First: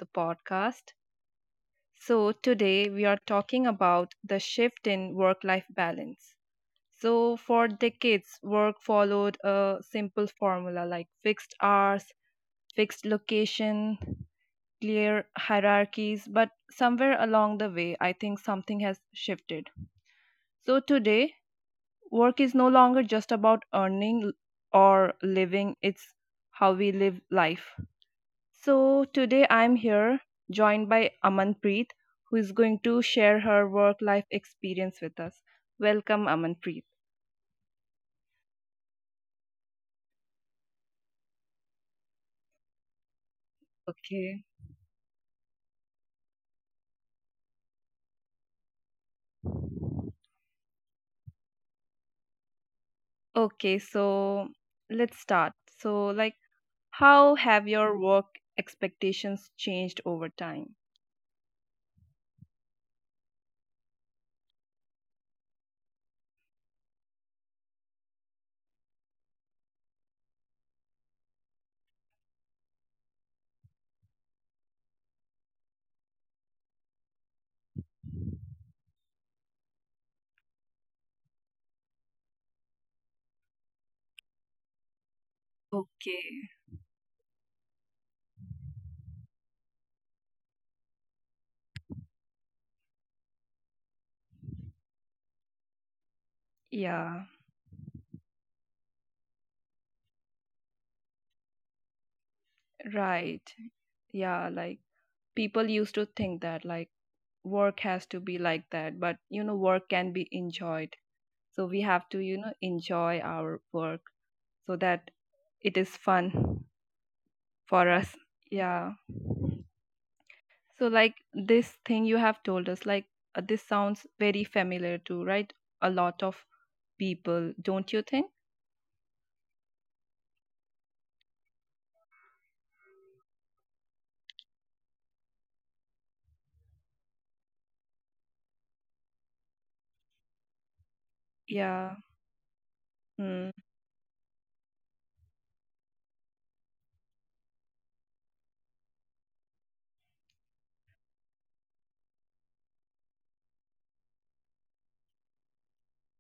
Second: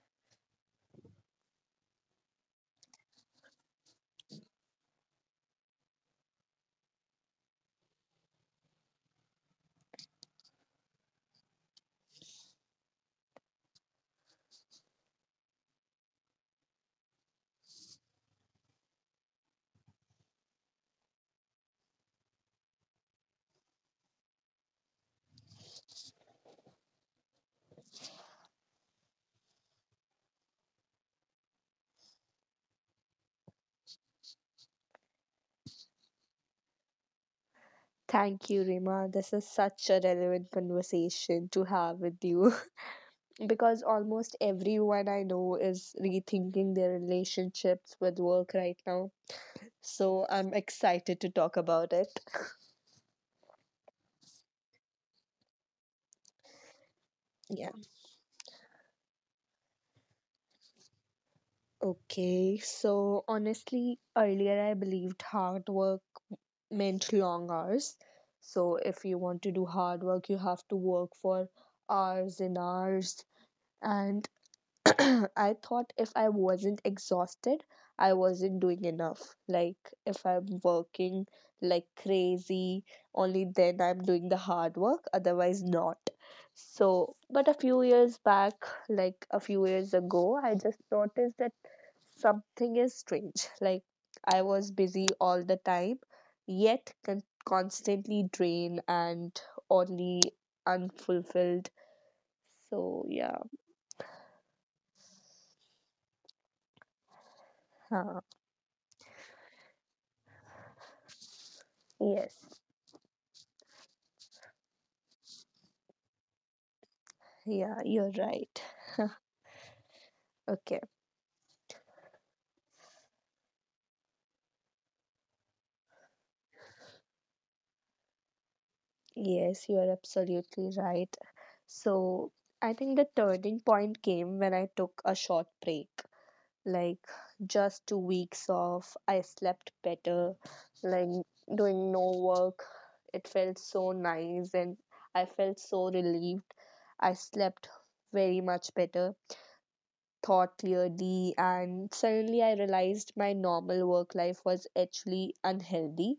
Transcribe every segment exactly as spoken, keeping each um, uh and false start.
the podcast. So, today we are talking about the shift in work life balance. So, for decades, work followed a simple formula like fixed hours, fixed location, clear hierarchies. But somewhere along the way, I think something has shifted. So, today, work is no longer just about earning or living, it's how we live life. So today I'm here joined by Amanpreet, who is going to share her work life experience with us. Welcome, Amanpreet. Thank you, Rima. This is such a relevant conversation to have with you because almost Okay. everyone I know is rethinking their relationships with work right now. So I'm excited to talk about it. Okay, so let's start. So, like, how have Yeah. your work expectations changed over time? Okay. So honestly, earlier I believed hard work meant long hours. So if you want to do hard work, you have to work for hours and hours. And I thought if I wasn't exhausted, I wasn't doing enough. Like, if I'm working like crazy, only then I'm doing the hard work, otherwise, not. Okay. So, but a few years back, like a few years ago, I just noticed that something is strange. Like, I was busy all the time, yet con- Yeah, constantly drained and only unfulfilled. So, yeah. right. Yeah, like people used to think that like work has to Huh. be like that, but you know, work can be enjoyed, so we have to Yes. you know enjoy our work so that it is fun Yeah, for you're us, right. yeah. Okay. So like this thing you have told us, like, uh, this sounds very familiar to, right? A lot of people, don't you think? Yes, you're absolutely right. So I think the turning point came when I took a short break. Like just two weeks off, I slept better, like Yeah. doing no work. It felt so nice and I felt so relieved. I slept very much better thought clearly, and suddenly I realized my normal work life was actually unhealthy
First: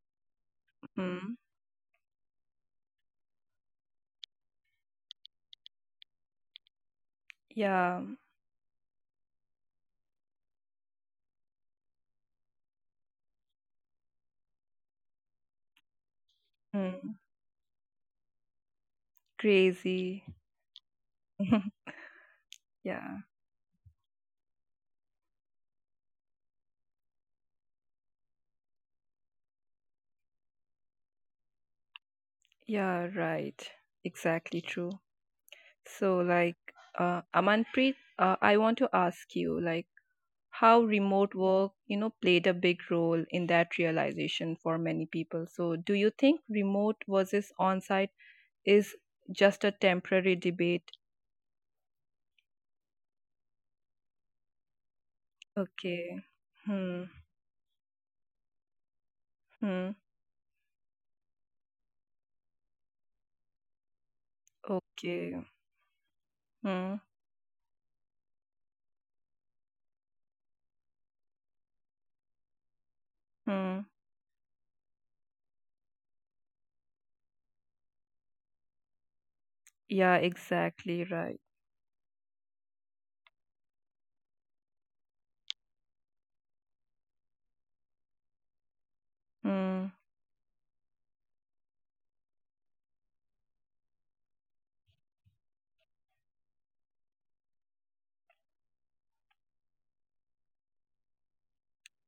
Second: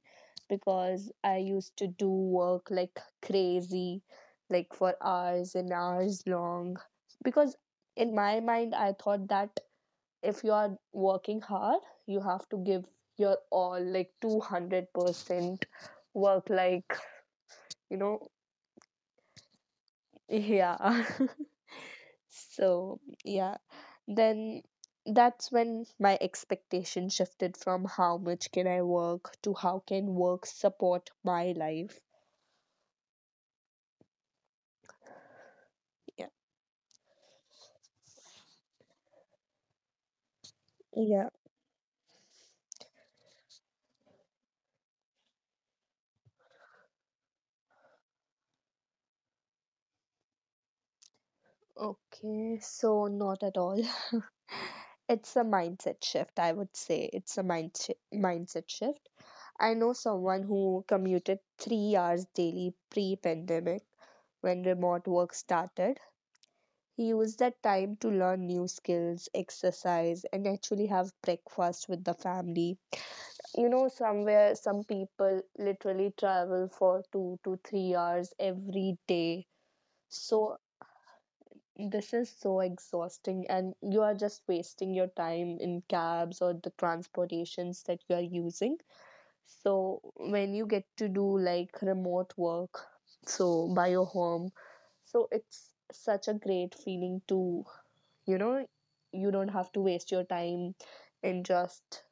because Mm-hmm. I used to do work like crazy, like for hours and hours long. Because Yeah. in my mind, I thought that if you are working hard, you have to give your all, like two hundred percent work, like, Mm. you know, Crazy. yeah. So, Yeah, yeah, then that's when my expectation shifted from how much can I work to how can work support my life. yeah. Right, exactly true. So Yeah. like, uh Amanpreet, uh, I want to ask you, like, how Yeah. remote work, you know, played a big role in that realization for many people. So, do you think remote versus on-site is just a temporary debate? Okay, so not at all. It's a mindset Okay. shift, I would Hmm. say. It's a mind shi mindset shift. I know Hmm. someone who commuted three hours daily pre pandemic when remote work Okay. started. Hmm. He used that time to learn new skills, exercise, and actually have breakfast with the family. You Hmm. know, somewhere, some people literally travel for two to three hours every day. Yeah, So exactly right. this is so exhausting, and you are just wasting your time in cabs or the transportations that you are using. Hmm. So when you get to do like remote work, so by your home, so it's such a great feeling to, you know, you don't have to waste your time in just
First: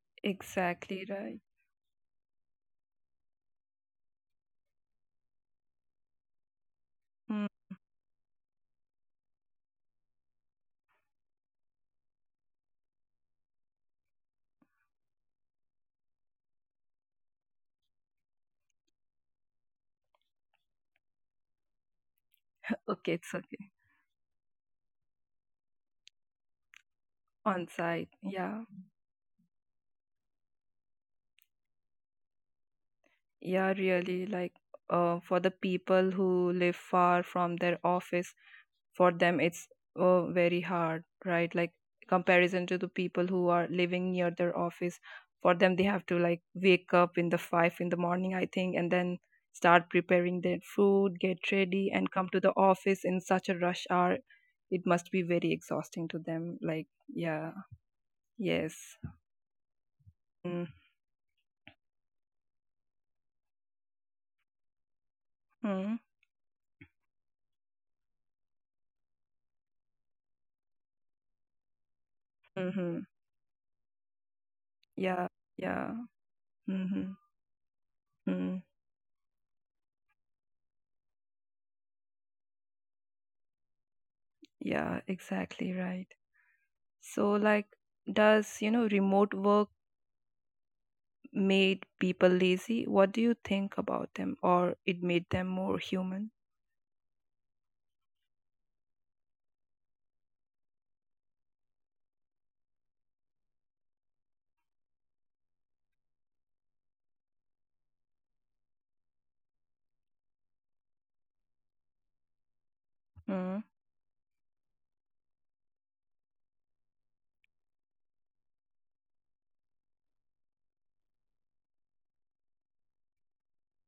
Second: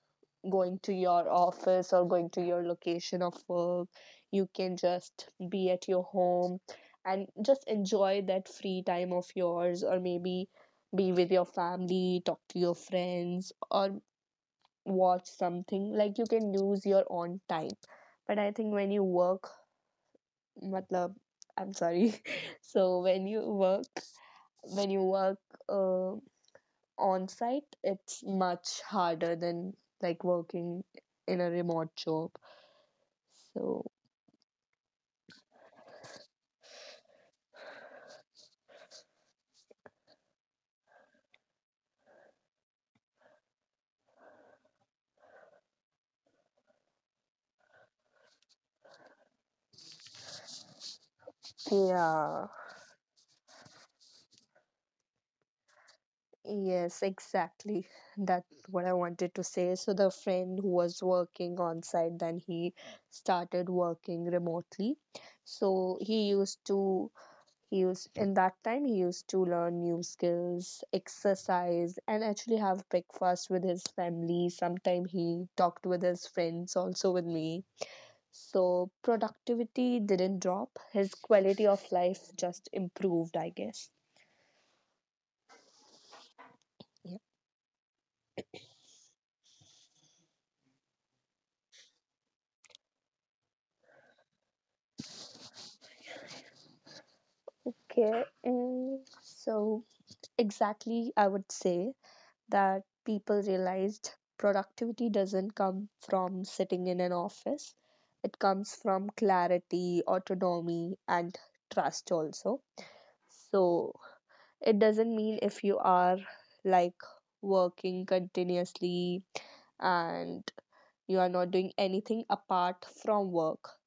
going to Exactly your right. office or going to your location of work. You can just be at your home and Hmm. just enjoy that free time of yours, or maybe be with your family, talk to your friends, or watch something. Like you can use your own time. But I think when you work, matlab, I'm sorry. So Okay, when it's you okay. work, when you work uh, on On site, site. it's Yeah. much harder than like working in a remote job. Yeah, So, really, like, uh, for the people who live far from their office, for them it's uh, very hard, right? Like, comparison to the people who are living near their office, for them they have to like wake up in the five in the morning, I think, and then start preparing their food, get ready, and come to yeah, the office in such a rush hour. It must be very exhausting to them, like. yes, Yeah. exactly. That's what Yes. I wanted to say. So, the friend who was working on site, then he started working remotely. Mm-hmm. So, he used to, he used, in that time, he used to learn new skills, exercise, and actually have Mm-hmm. breakfast with his family. Sometimes Yeah, he talked yeah. with his friends, Mm-hmm. also with me. Mm. So, productivity didn't drop, his quality of life just improved, I guess. Yeah, exactly right. So like, does, you know remote work made people lazy? What do you think about them? Or it made them more human? Okay, and so exactly, I would say that people realized productivity doesn't come from sitting in an office, it comes from clarity, autonomy, and trust also. So, it doesn't mean if you are like working continuously and you are not doing anything apart from work,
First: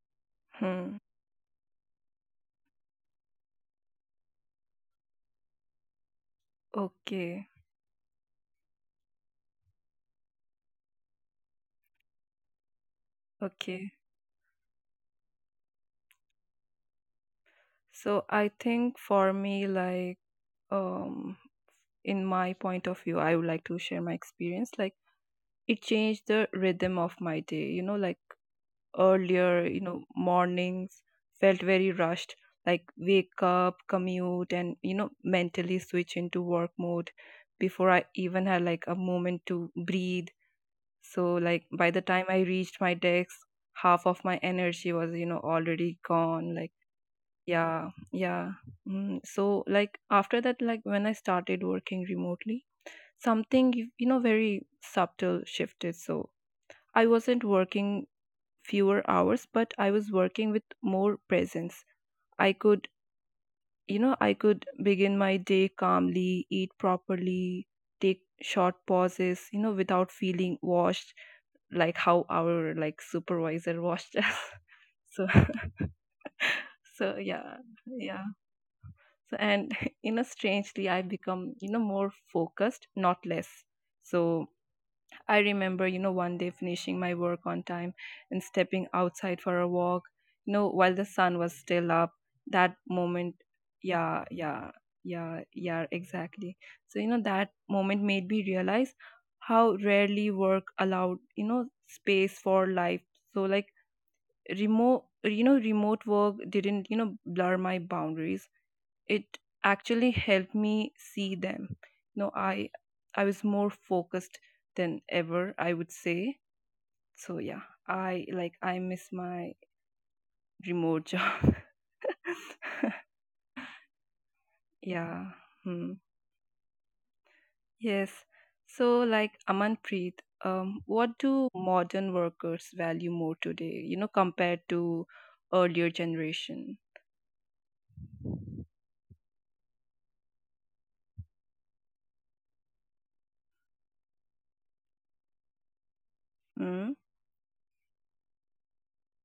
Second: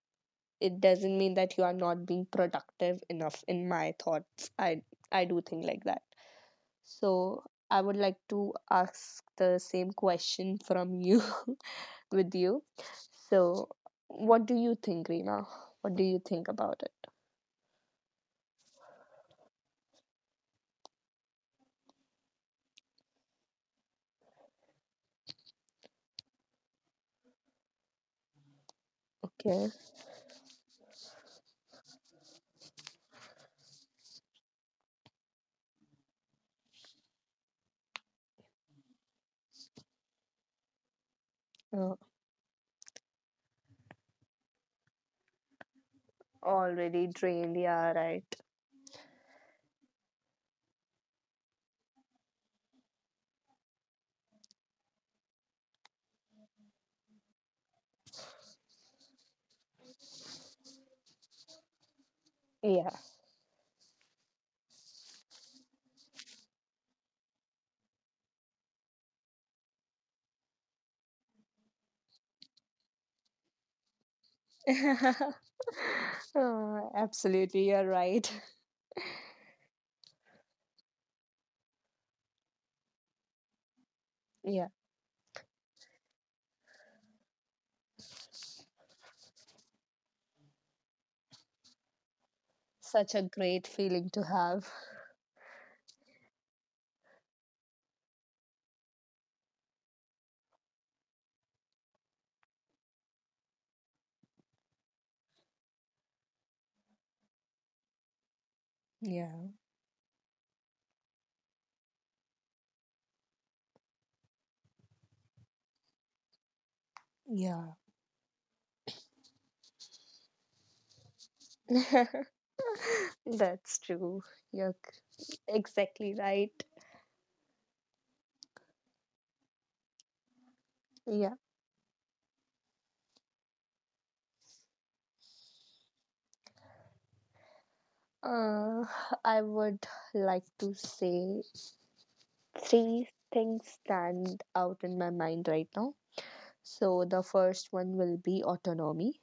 it Mm-hmm. doesn't mean that you are not being productive enough. In my thoughts, i i do think like that. So Okay. I would like to ask the same question from you with you. So Okay. what do you think, Reena? What do you think about it? So I think for me, like, um, in my point of view, I would like to share my experience. Like, it changed the rhythm of my day. You know, like earlier, Okay. you know, mornings felt very rushed. Like, wake up, commute, and, you know, mentally switch into work mode before I even had like a moment to breathe. So, like, by uh, the time I reached my desk, half of my energy was, you know, already gone. Like, Already drained, yeah, yeah, right, yeah. Mm. So, like, after that, like, when I started working remotely, something, you you know, very subtle shifted. So, I wasn't working fewer hours, but I was working with more presence. I could, yeah. you know, I could begin my day calmly, eat properly, take short pauses, you know, without feeling washed, like how our like supervisor watched us. So. Oh, So yeah, absolutely, you're yeah. right. So and, you know strangely I become you know more focused, not less. So Yeah, I remember, you know, one day finishing my work on time and stepping outside for a walk, you know, while the sun was still up. That such a moment, great feeling to yeah, yeah, have. yeah, yeah, exactly. So, you know, that moment made me realize how rarely work allowed, you know, space for life. So, like, remote, you know, remote work didn't, you know, blur my boundaries, it Yeah, actually helped me see them. No, i i was more focused than ever, I would say. So yeah, yeah. I, like, I miss my remote job. That's true. You're Yeah. c- Hmm. exactly right. Yes. So like, Amanpreet, um, what Yeah. do modern workers value more today, you know compared to earlier generation? Uh, I would like to say three things stand out in my mind right now. Hmm. So the first one will be autonomy.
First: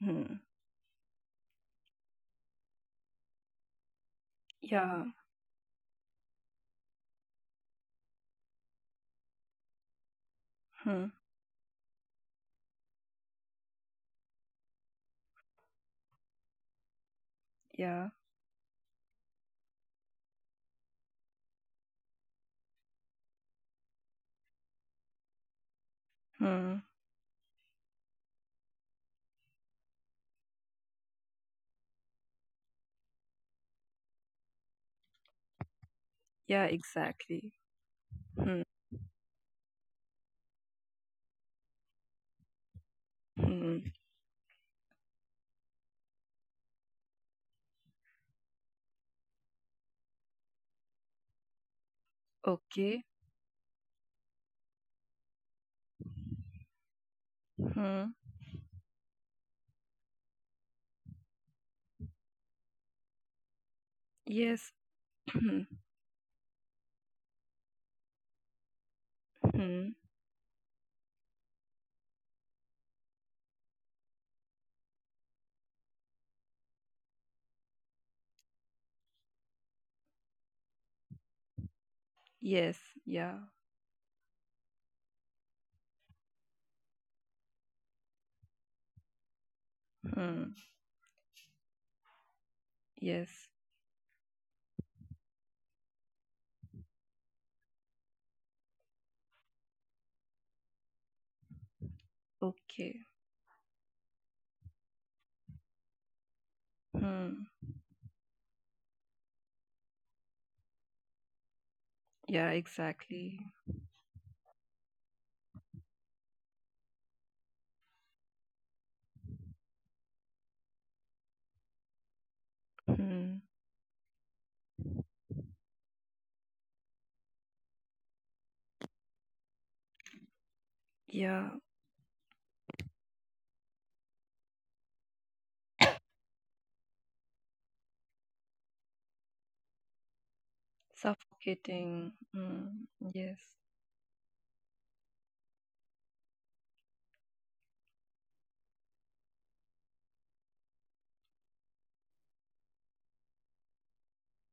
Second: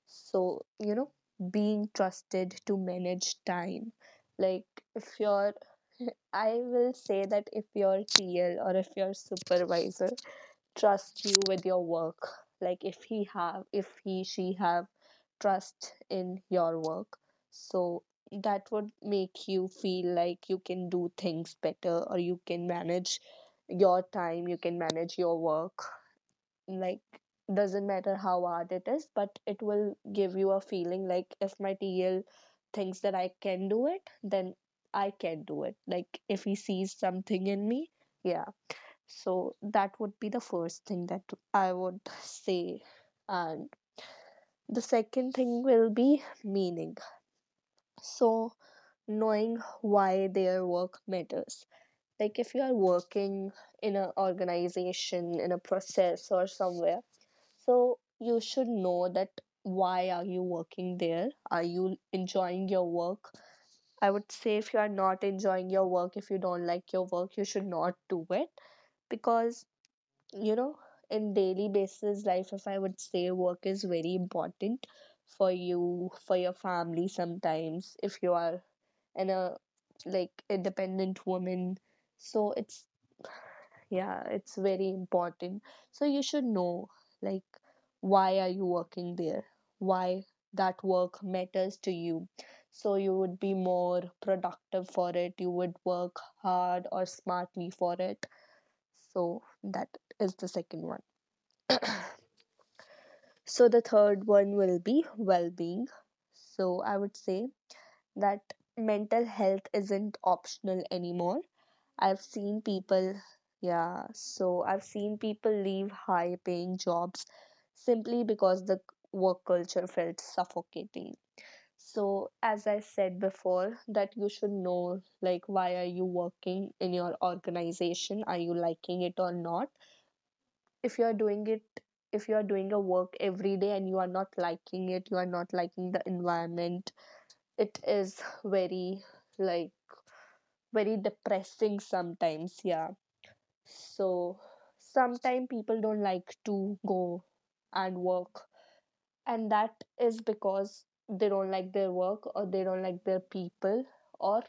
Hmm. So, you know, being trusted to manage time. Like Yeah. if you're I will say that if your T L or if your supervisor Hmm. trust you with your work, like if he have if he she have trust in your work, so Yeah. that would make you feel like you can do things better or you can manage your time, you can manage your work. Hmm. Like, doesn't matter how hard it is, but it will give you a feeling like if my T L thinks that I can do it, then I can do it, like if he Yeah, sees something exactly. in me. Yeah, Hmm. so that would be the first thing that I would say. And Hmm. the second thing will be meaning. So knowing why their work matters. Like if you are Okay. working in an organization, in a process or somewhere, so Hmm. you should know that why are you working there? Are you enjoying your work? I would say Yes. if you are not Hmm. enjoying your work, if you don't like your work, you should not do it, because, Hmm. you know, in daily basis life, if I would say, work is very important for you, for your family. Sometimes if you are in a like independent woman, so Yes. it's, Yeah. yeah, it's very important. So you should know like why are you working there, why Hmm. that work matters to you, so you would Yes. be more productive for it, you would work hard or smartly for it. So that is the second one. Okay. So the third one will be well being. So I would Hmm. say that mental health isn't optional anymore. I've Yeah, seen people, exactly. yeah, so I've seen people leave high paying jobs simply because the work culture felt suffocating. So as I said Hmm. before, that you should know, like, why are you working in your organization? Are you liking it or not? If you are doing Yeah. it, if you are doing a work every day and you are not liking it, you are not liking the environment, it is very like very depressing Suffocating. sometimes, Hmm. yeah. Yes. So sometimes people don't like to go and work, and that is because they don't like their work, or they don't like their people, or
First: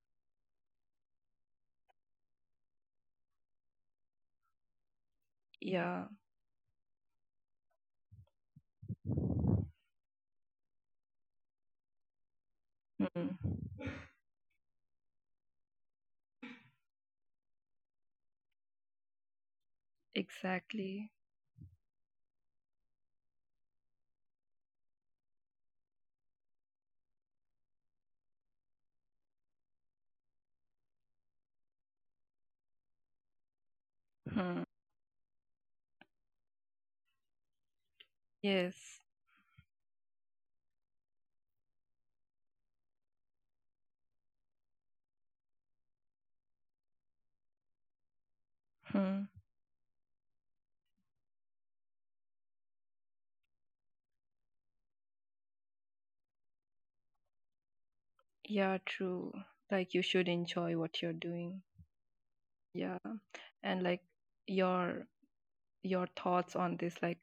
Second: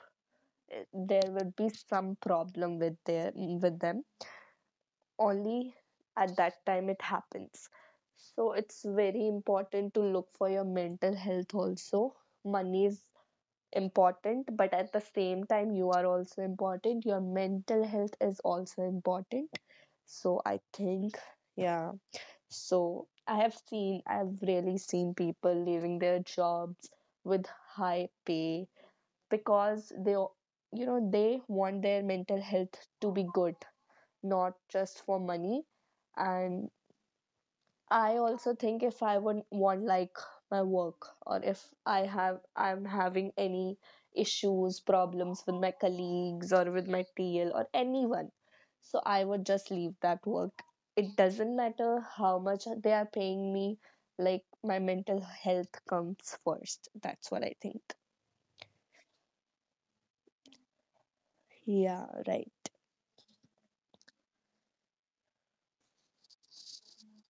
eh, there would be some problem with their with them only Yeah. at that time it happens. So it's very important to look for your mental health also. Money is Hmm. important, but at the same time, you are also important. Your mental health is also important. So I Exactly. think, yeah. So I have seen, I've really seen people leaving their jobs with high pay because they, you know, they want their mental health to be good, not Hmm. just for money. And I also think if Yes. I would want, like, my work, or if i have I'm having any issues, problems with my colleagues or with my T L or anyone, so I Hmm. would just leave that work. It doesn't matter how much they are paying me, like my mental health comes first, that's what I think. Yeah, true. Like you should enjoy what you're doing. Yeah, right. Yeah. And like your your thoughts on this, like,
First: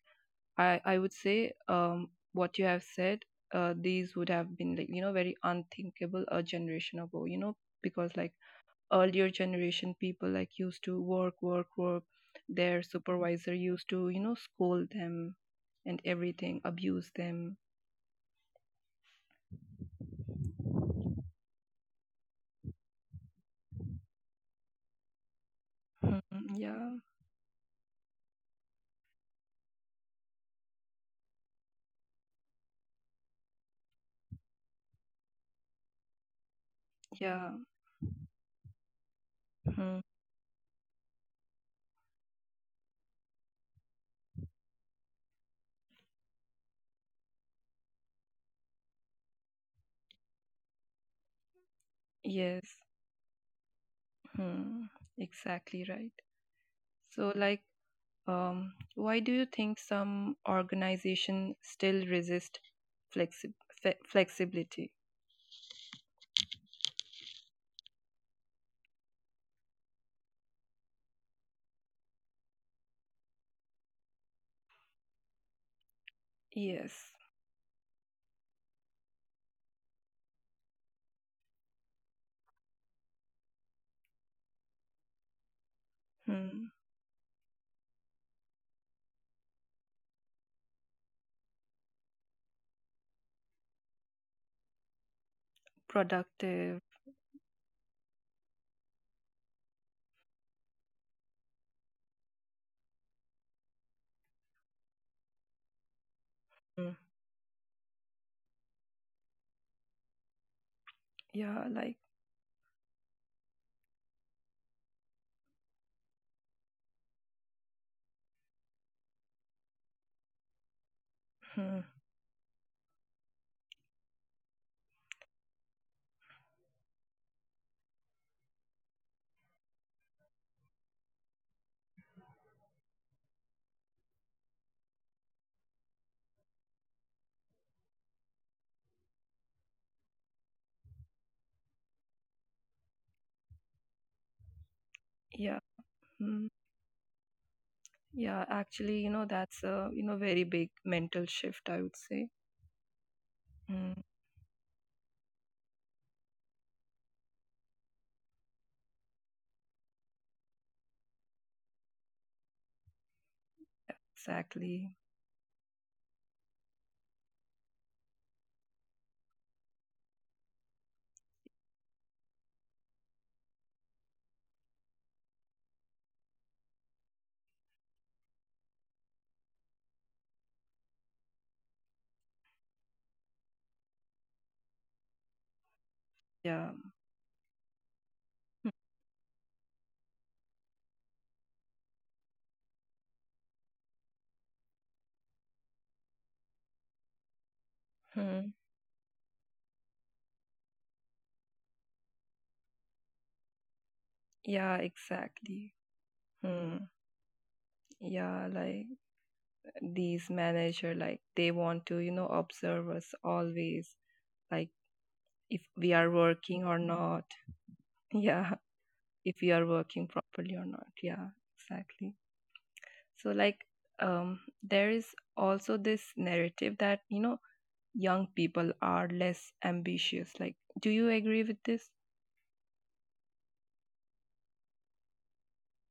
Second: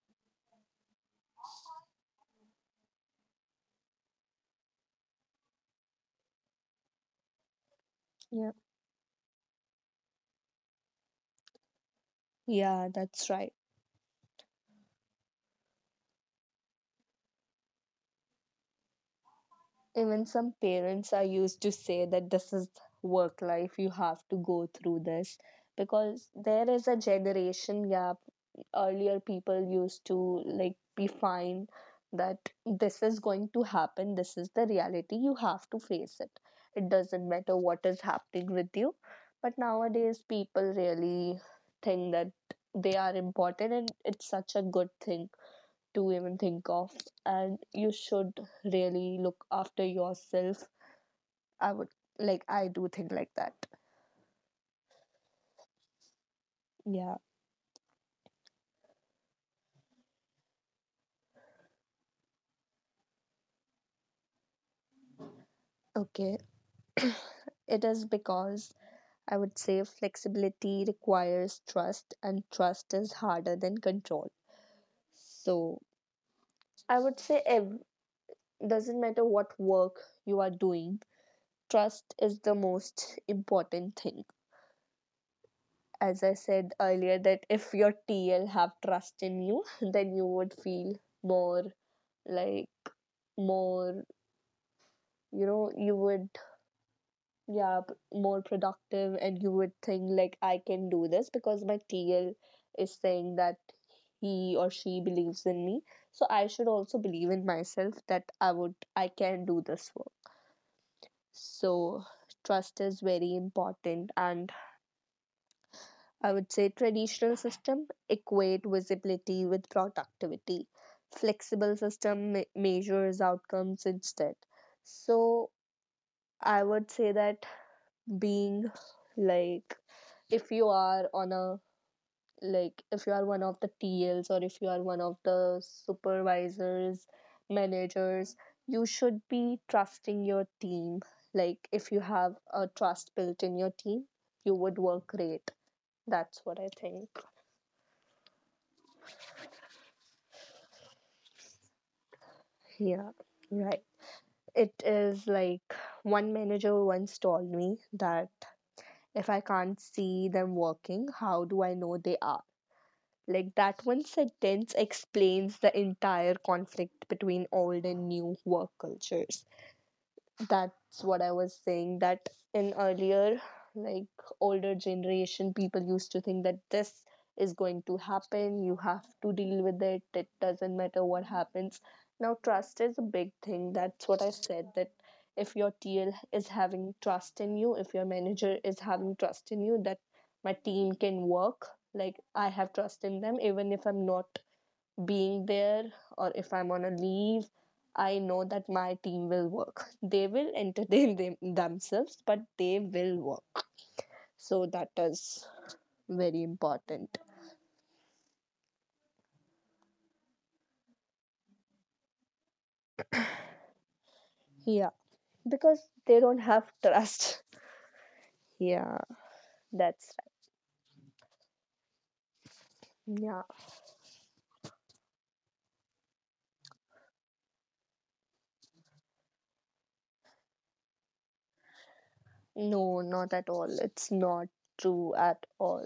I I would say, um what you have said, uh these would have been like, you know very unthinkable a generation ago, you know because like Yeah, earlier generation people, like, used to work, work, work. Their yeah, that's right. supervisor used to you know scold them and everything, abuse them. Even some parents are used to say that this is work life, you have to go through this, Mhm. because there is a Yeah, generation gap. Earlier, people used to like be fine that this is going to happen, this is the reality, you have to face it. It doesn't yeah. matter what is happening with you. But Mhm. nowadays, people really think that they are important, and it's such a good thing to even think of, and you should really look after yourself. I would Like, I Yes. do think like that. Hmm. Exactly right. Yeah. So like, um why do you think some organization still resist flexi- fe- flexibility? Okay, it is because, I would say, flexibility requires trust, and trust is harder than control. So I Yes. would say, ev- doesn't matter what work you are doing, trust is the most important thing. As I Hmm. said earlier, that if your TL have trust in you then you would feel more, like, more you know, you would, Productive. yeah, p- more productive, and you would think like I can do this because my T L is saying that he or she believes in me, so I should Hmm. also believe in myself that i would I can do this work. Yeah, like. So trust is very important. And I would say traditional system equate visibility with productivity, flexible Hmm. system me- measures outcomes instead. So I would say that being, like, if you are on a, like, if you are one of the T Ls or if you are one of the supervisors, managers, you should be trusting your team. Like if you have a trust built in your team, you would work great. Yeah. That's Hmm. what I think. Yeah, actually, you know, that's a, you know, very big mental shift, I would say. Yeah, right. Hmm. It is like one manager once told me that if I can't see them working, how do I know they are? Like that one sentence Exactly. explains the entire conflict between old and new work cultures. That's what I was saying, that in earlier, like older generation people used to think that this is going to happen, you have to deal with it, it doesn't matter what happens. Now trust is a big thing. That's what I said, that if your T L is Yeah. having trust in you, if your manager Hmm. is having trust in you, that my team can work, like I have trust in them even if I'm not being there, or if I'm on a leave, I know Hmm. that my team will work. They will entertain them, themselves, but they will work. So Yeah, that is exactly. very Hmm. important. Yeah, like these manager, like they want to, you know, observe us always, like Yeah, if because we are they don't working have or not. trust. Yeah, Yeah, if we are working that's properly or not. Yeah, exactly. right. So, Yeah, like, um, there is also this narrative that, you know, young people are less ambitious. Like, do you agree with this? no, not at all. It's not true at all.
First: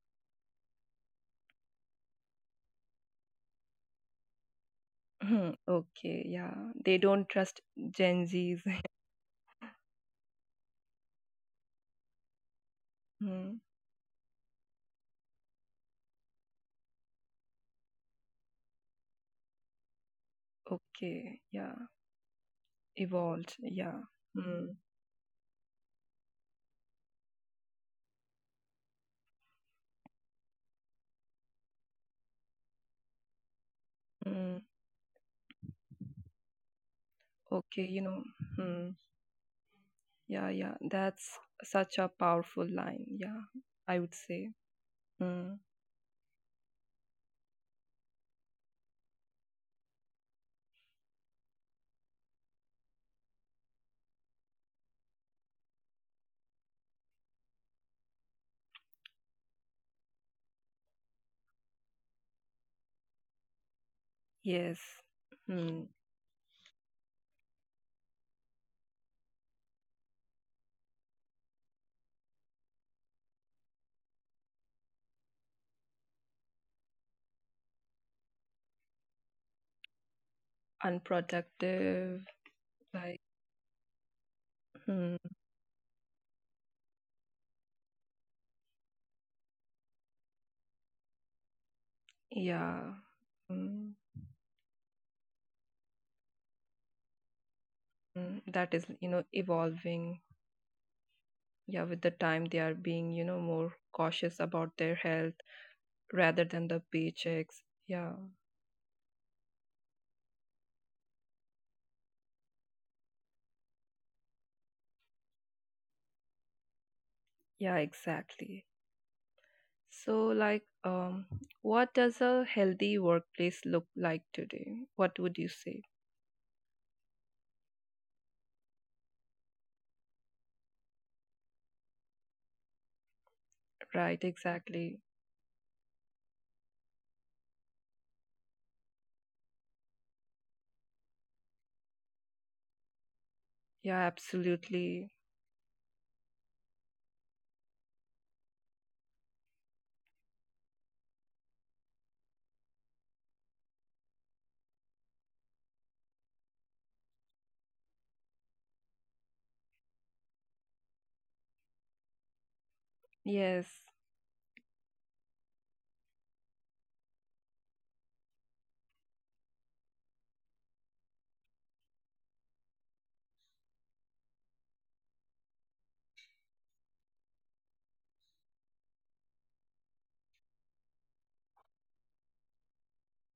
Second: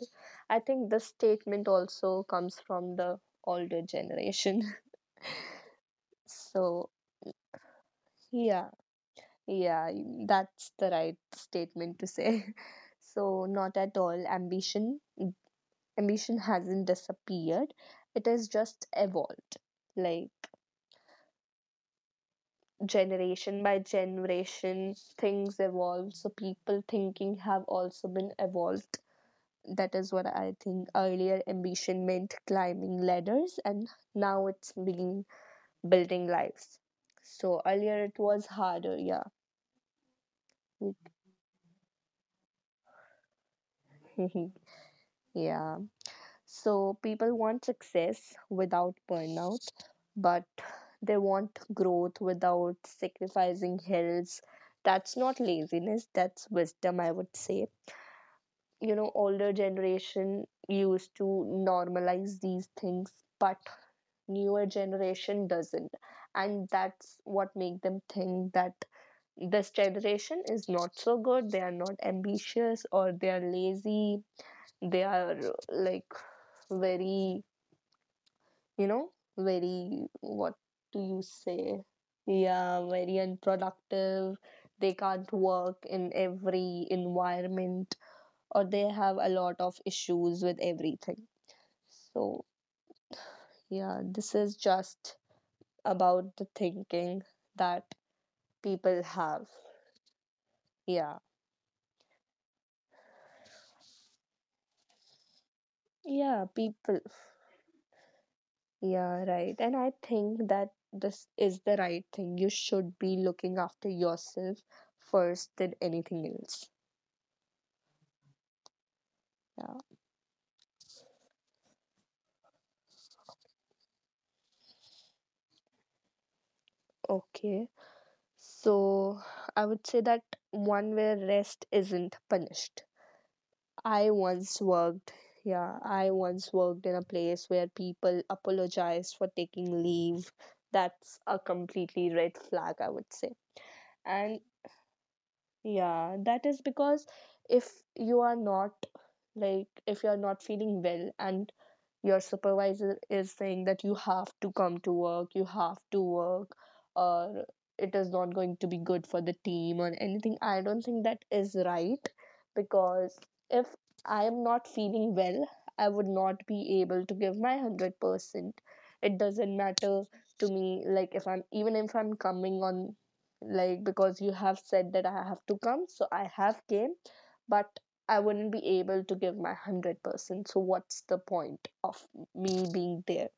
I think this statement also comes from the older generation. Hmm, okay, yeah. So, They don't trust Gen Zs. yeah. Yeah, y- that's the right statement to say. So, Hmm, not at all. Ambition, ambition hasn't disappeared. It has just evolved. Like okay, yeah. Evolved, generation by yeah. Hmm, generation, things evolve. So people thinking have also been evolved. That is what I think. Earlier, ambition meant climbing ladders, and now hmm, it's being building lives. So okay, you earlier it know, was hmm, harder. Yeah. yeah, yeah. That's such a powerful line, yeah, I would say. Hmm, Yeah. So people want success without burnout, but they want growth without sacrificing health. That's not laziness, that's wisdom, I would say. You know, older generation used to normalize these things, but newer yes. generation Hmm, doesn't. And that's what make them think that this generation is not so good, they are not ambitious or they are lazy, they are like very, you know, very, what do you say? unproductive, Yeah, very like. unproductive. They Hmm. can't work in every environment, or they have a lot of issues with everything. So, Yeah. Mm, yeah, this is just about the thinking that mm. That is, people you know, have. evolving. Yeah. Yeah, with the time they are being, you know, more cautious about their health rather Yeah, than the people. paychecks. Yeah. Yeah, right. And I think that this is the right thing. You should be looking after yourself first than anything else. Yeah, exactly. Yeah. So like, um what does a healthy workplace look like today? What would you say? Okay. So I would say that one where rest isn't punished. I Right, once exactly. worked, yeah, I once worked in a place where people apologized for taking leave. That's a completely red flag, I would say. Yeah, And absolutely. yeah, that is because if you are not, like if you are not feeling well and your supervisor is saying that you have to come to work, you have to work, or it is not going to be good for the team or anything, I don't think that is right, because if Yes, I am not feeling well, I would not be able to give my one hundred percent. It doesn't matter to me, like if I'm, even if I'm coming on, like because you have said that I have to come, so I have came, but I wouldn't be able to give my one hundred percent. So, what's the point of me being there?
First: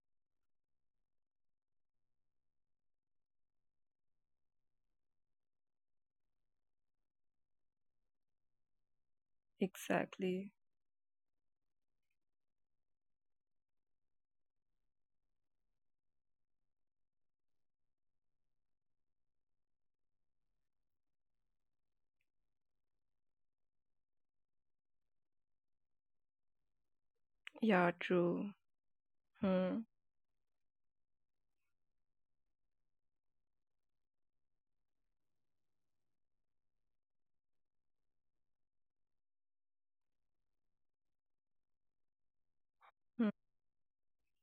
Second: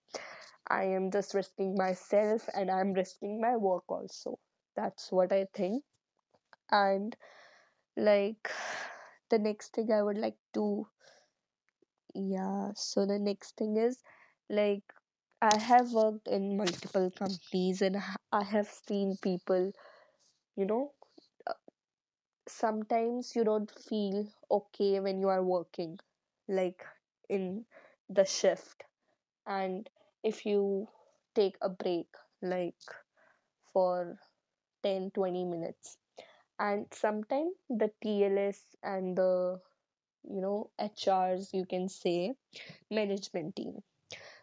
I am just risking myself and I'm risking my work also. That's what I think. And like the next thing I would like exactly. to, yeah, so the next thing is, like I have worked in multiple companies and I have seen people, you know, sometimes you don't feel okay when you are working, like in Yeah, the true. shift, Hmm. and if you take a break like for ten, twenty minutes, and sometimes the T L s and the, you know, H Rs, you can say, Hmm. management team,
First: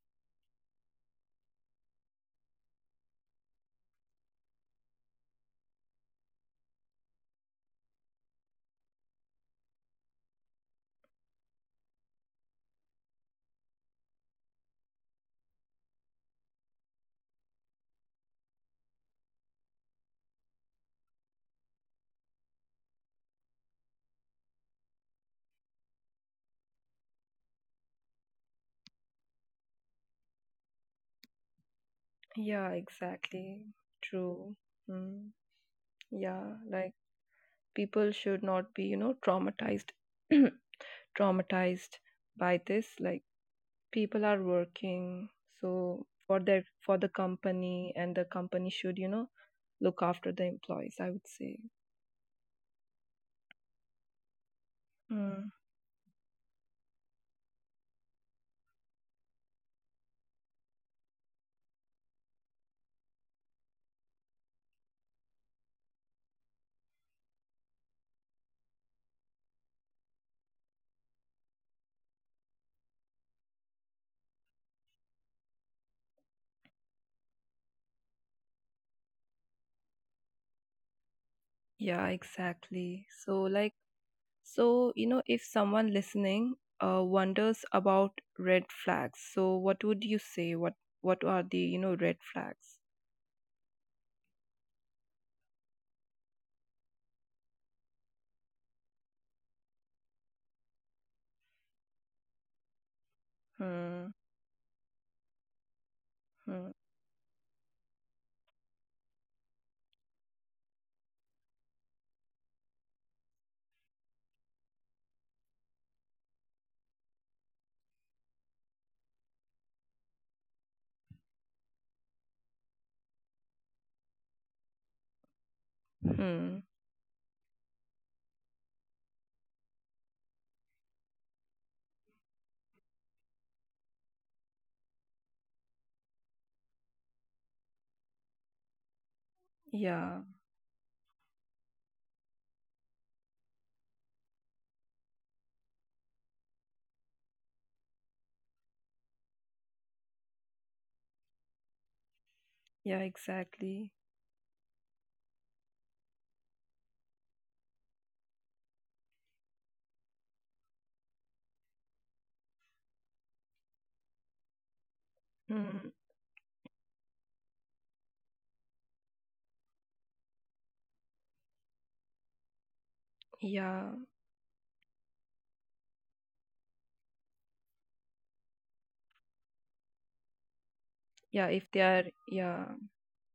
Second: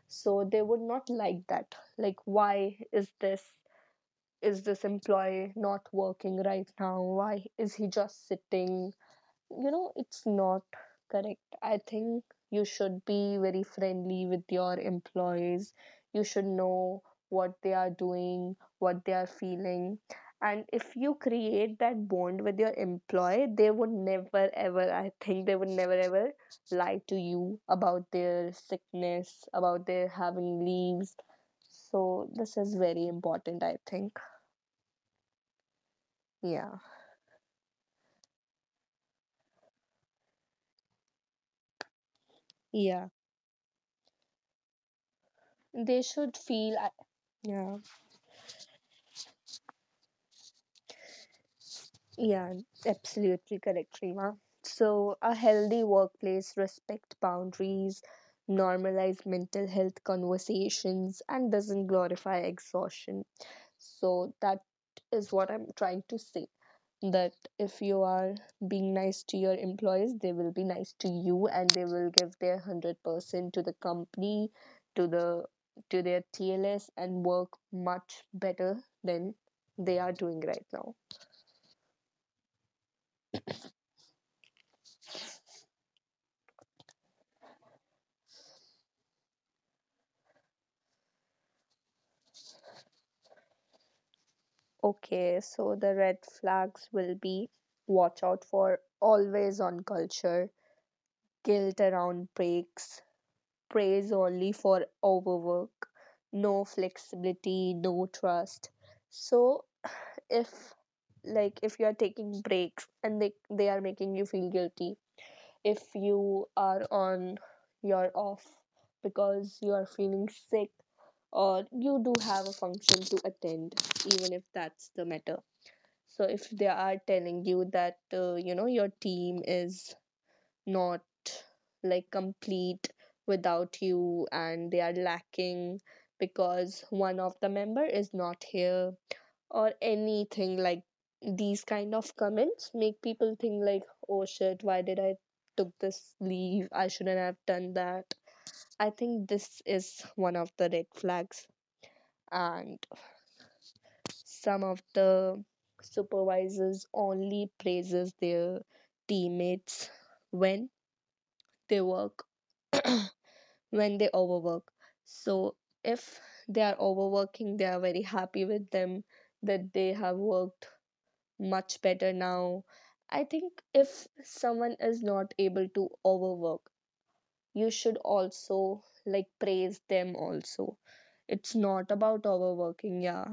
so they would not like that, like why is this, is this employee not working right now, why is he just sitting? You know, it's not correct, I think. You should be very friendly with your employees. You should know what they are doing, what they are feeling. And if you create that bond with your employee, they would never ever, I think they would never ever lie to you about their sickness, about their having leaves. So this Yeah, is very exactly. important, I think. True. Hmm. Yeah, Yeah. like people should not be, you know traumatized, traumatized by this, yeah like people are working they so should for their feel I- for the yeah. company, and the company should, you know look after the employees, I would say. Yeah, absolutely correct, Rima. So, a Mm. healthy workplace respect boundaries, normalize mental health conversations, and doesn't glorify exhaustion. So, that is what I'm trying to say. That if you are being nice to your employees, they will be nice to you and they will give their one hundred percent to the company, to the to their T L s, and work much better than they are doing right now. Yeah, exactly. So like, so, you know if someone listening, uh, wonders about red flags, so what would you say? what what are the, you know red flags? Okay, so the red flags will be, watch out for always on culture, guilt around breaks, Hmm. praise only for overwork, no Hmm. flexibility, no trust. So if, like if you are taking breaks and they they are making you feel guilty, if you are on your off because you are feeling sick, or you do have a function to attend, even if that's the matter, so if Hmm. they are telling you that uh, you know, your team is not, like, complete without you, and they are lacking because one of the member is not here, or Yeah, anything, like these kind of comments make people think like, oh shit, why did I took this leave, I shouldn't have done that. I think this is one of the red flags. And yeah, exactly. some of the supervisors only praises their teammates when they work, when they overwork. So Hmm. if they are overworking, they are very happy with them that they have worked much better now. I think Yeah, if someone is not able to overwork, you should also like praise them also. yeah, It's if they not are, about yeah overworking, yeah.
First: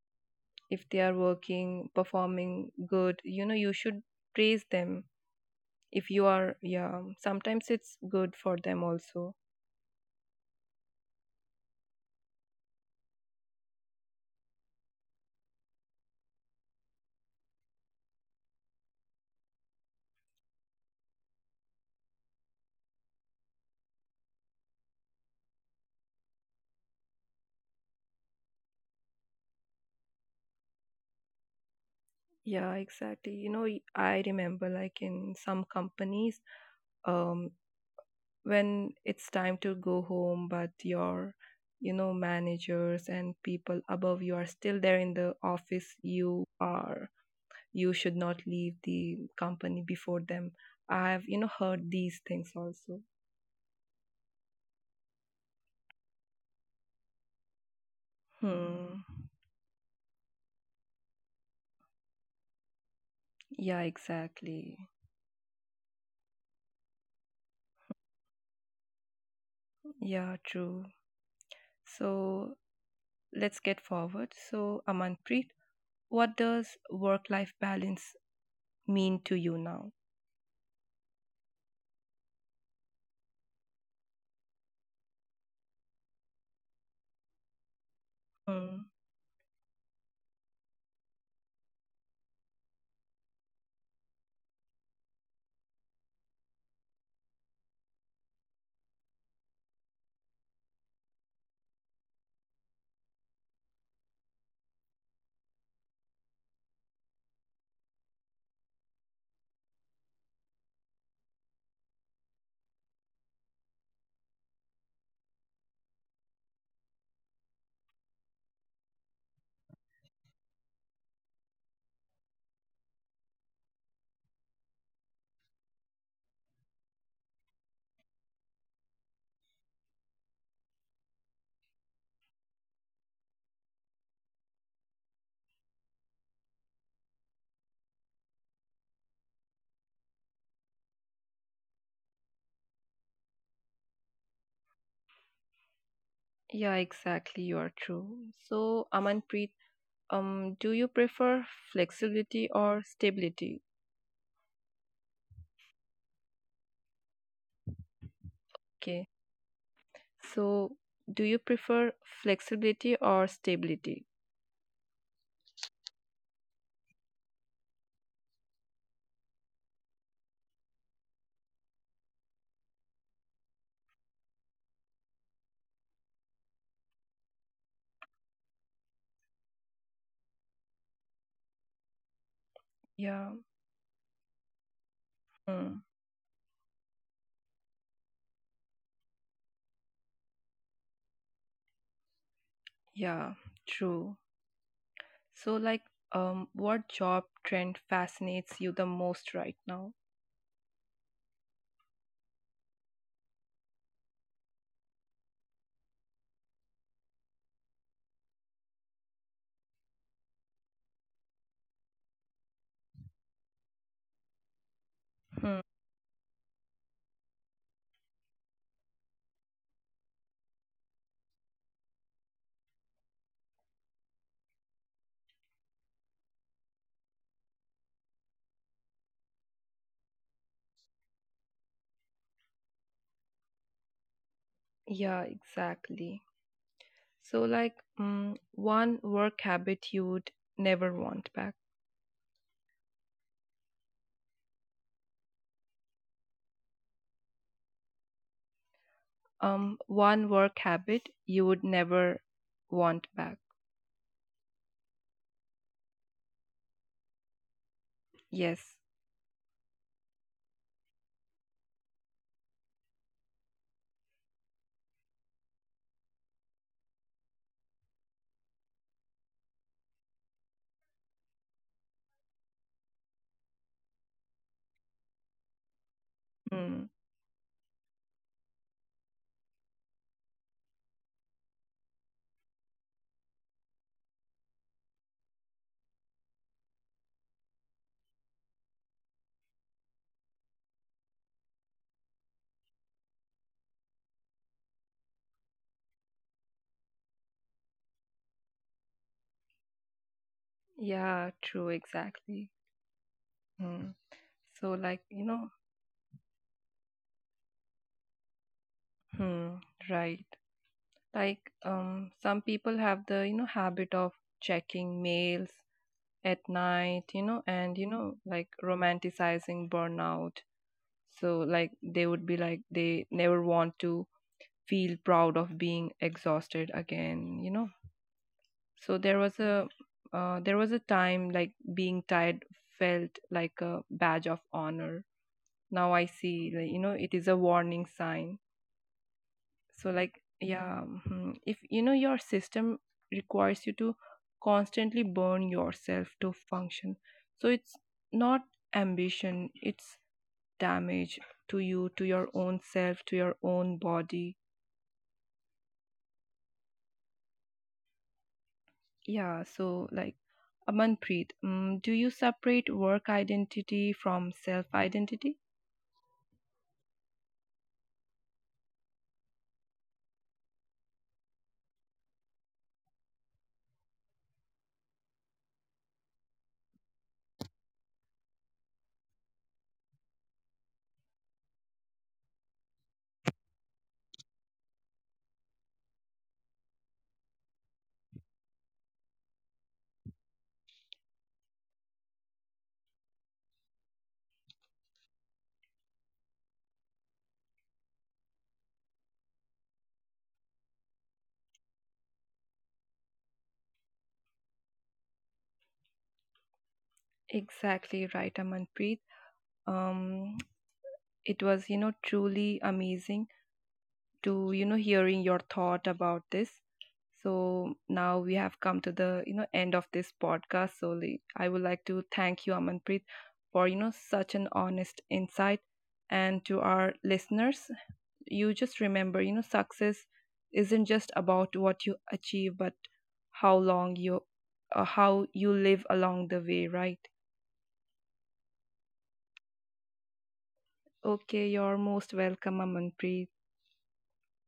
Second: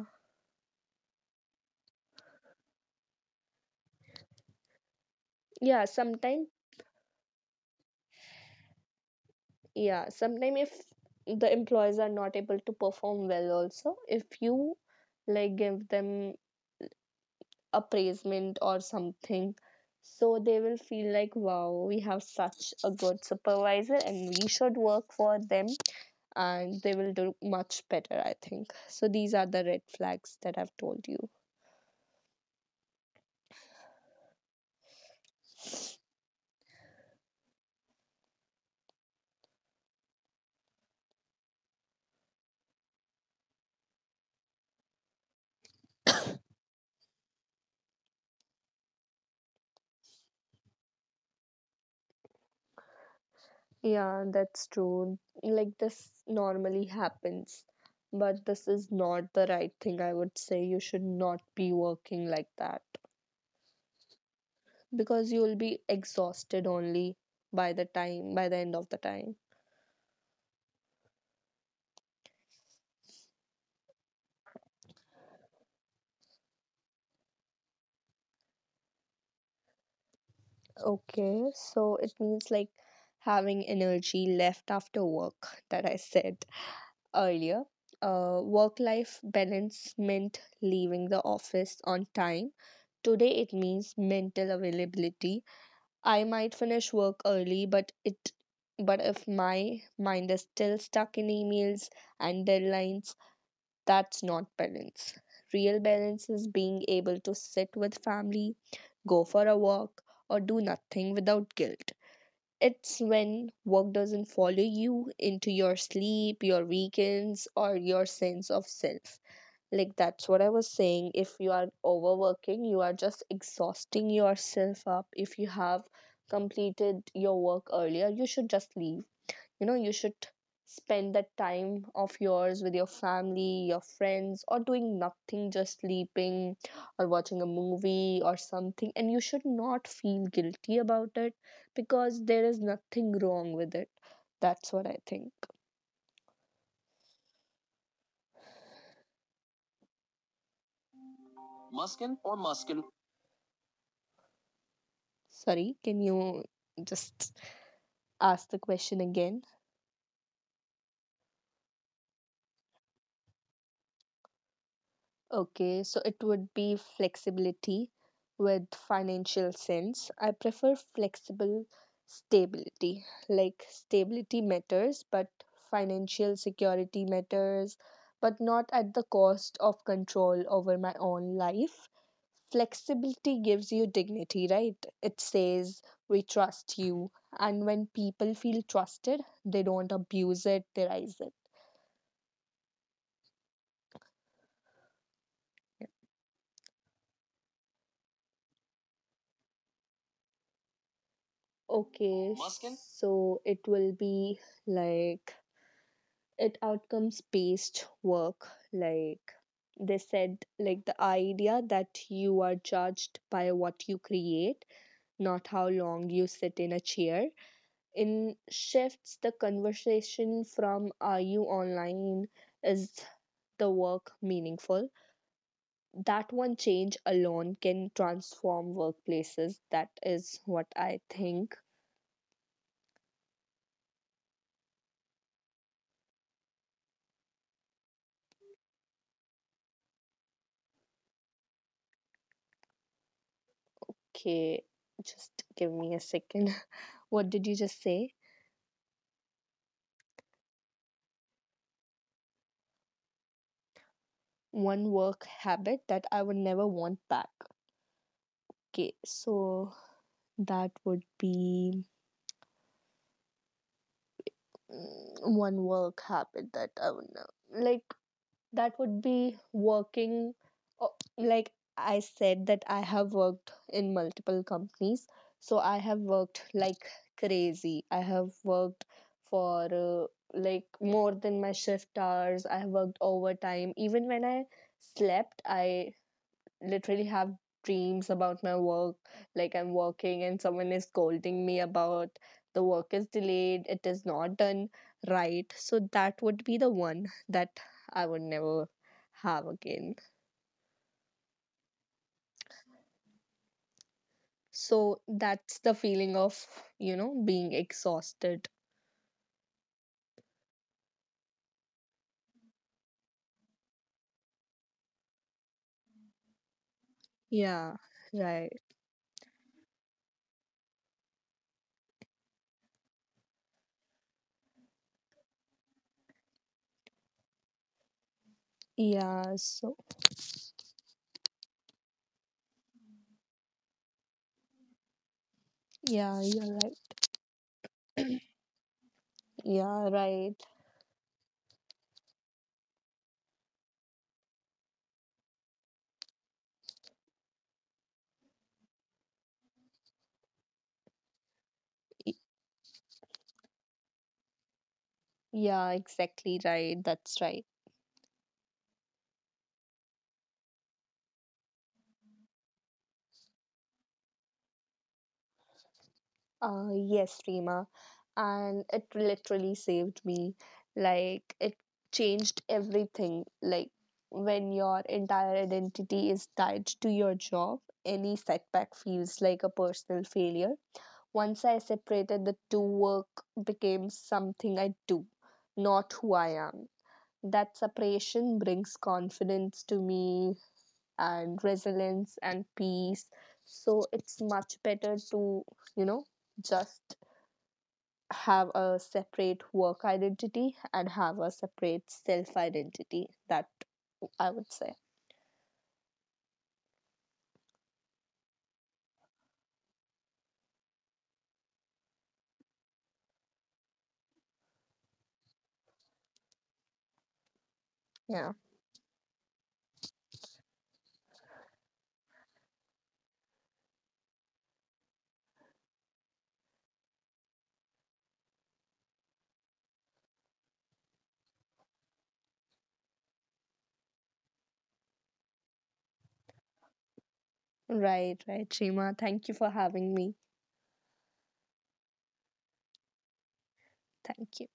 if they are working, performing good, you know you should praise them. Yeah, if you sometimes, are yeah sometimes it's good for them also. yeah sometimes if the employees are not able to perform well also, if you like give them appraisement or something, so they will feel like, wow, we have such a good supervisor and we should work for them, and they will do much better, I think. So these are the red flags that I've told you. Yeah, exactly. you know y- I remember like in some companies, um when it's time to go home but your, you know managers and people above you are still there in the office, you are you should not leave the company before them. I've, you know, heard these things also. Yeah, that's true, like this normally happens, but this is Hmm. not the right thing, I would say. You should not be working like that, Yeah, exactly. because you'll be exhausted only by the time, by the end of the time. Yeah, true. So let's get forward. So, Amanpreet, what does work life balance mean to you now? Okay, so it means like having energy left after work. That I said earlier, uh, work Hmm. life balance meant leaving the office on time. Today it means mental availability. I might finish work early, but it, but if my mind is still stuck in emails and deadlines, that's not balance. Real balance is being able to sit with family, go for a walk, or do nothing without guilt. It's when work doesn't follow you into your sleep, your weekends, or your sense of self. Like that's what I was saying. If you are overworking, you are just exhausting yourself up. If you have completed your work earlier, you should just leave. You know, you should spend that time of yours with your family, your friends, or doing nothing, just sleeping, or watching a movie or something, and you should not feel guilty about it, because there is nothing wrong with it. That's what I think. Yeah, exactly. You are true. So, Amanpreet, um, do you prefer Muskin, or flexibility Muskin? or stability? Sorry, can you just ask the question Okay. again? So, do you prefer flexibility or stability? Okay, so it would be flexibility with financial sense. I prefer flexible stability. Like stability matters, but financial security matters, but not at the cost of control over my own life. Yeah. Flexibility gives you dignity, right? It says, Hmm. we trust you. And when people feel trusted, they don't abuse it, they rise it. Yeah, true. So, like, um, what job trend fascinates you the most right now? Okay, Muskin? So it will be like it outcomes based work, like they said, like the idea that you are judged by what you create, not Hmm. how long you sit in a chair. In shifts the conversation from, are you online, is the work meaningful? That one change alone can transform workplaces. That is what I think. Yeah, exactly. So, like, um, one work habit you would never want back. Okay, just give me a second. What did you just say? Um, one work habit you would never want back. One work habit that I would never want back. Yes. Okay, so that would be mm, one work habit that I would never like. That would be working. uh, Like I said, that I have worked in multiple companies, so I have worked like Hmm. crazy. I have worked for uh, like more than my shift hours. I have worked overtime. Even when I slept, I literally have dreams about my work, like I'm working and someone is scolding me about, the work is delayed, it is not done, right? So that would be the one that I would never have again. Yeah, true, exactly. Hmm. So, like, So you know, that's the feeling of, you know, being exhausted. hmm, right. Like, um, some people have the, you know, habit of checking mails at night, you know, and Yeah, you know, like right. romanticizing burnout. So, like, they would be like, they never want to feel proud of being exhausted again, you know. So, there Yeah, was a, so, uh, there was a time like being tired felt like a badge of honor. Now I yeah, see, you're like, you know, right. it is a warning sign. So Yeah, like, right. yeah. Mhm. If you know your system requires you to constantly burn yourself to function, so it's not ambition, it's damage to you, to your own self, to your own body. Yeah, exactly, right, that's right. Yeah. So like, Amanpreet, mm, do you separate work identity from self identity? Uh, yes, Reema. And it literally saved me. Like, it changed everything. Like, when your entire identity is tied to your job, any setback feels like a personal failure. Once I separated the two, work became something I do, not who I am. That separation brings confidence to me and resilience and peace. So, it's much better to, you know, just have a separate work identity and have a separate self identity. That I would say. Exactly right, Amanpreet. um it was, you know truly amazing to, you know hearing your thought about this. So now Yeah. we have come to the, you know end of this podcast. So, li- I would like to thank you, Amanpreet, for, you know such an honest insight. And to our listeners, you just remember, you know, success isn't just about what you achieve, but how long you, uh, how you live along the way, right? Right, right, Shima. Thank you for having me. Okay, you're most welcome, Amanpreet. Thank you.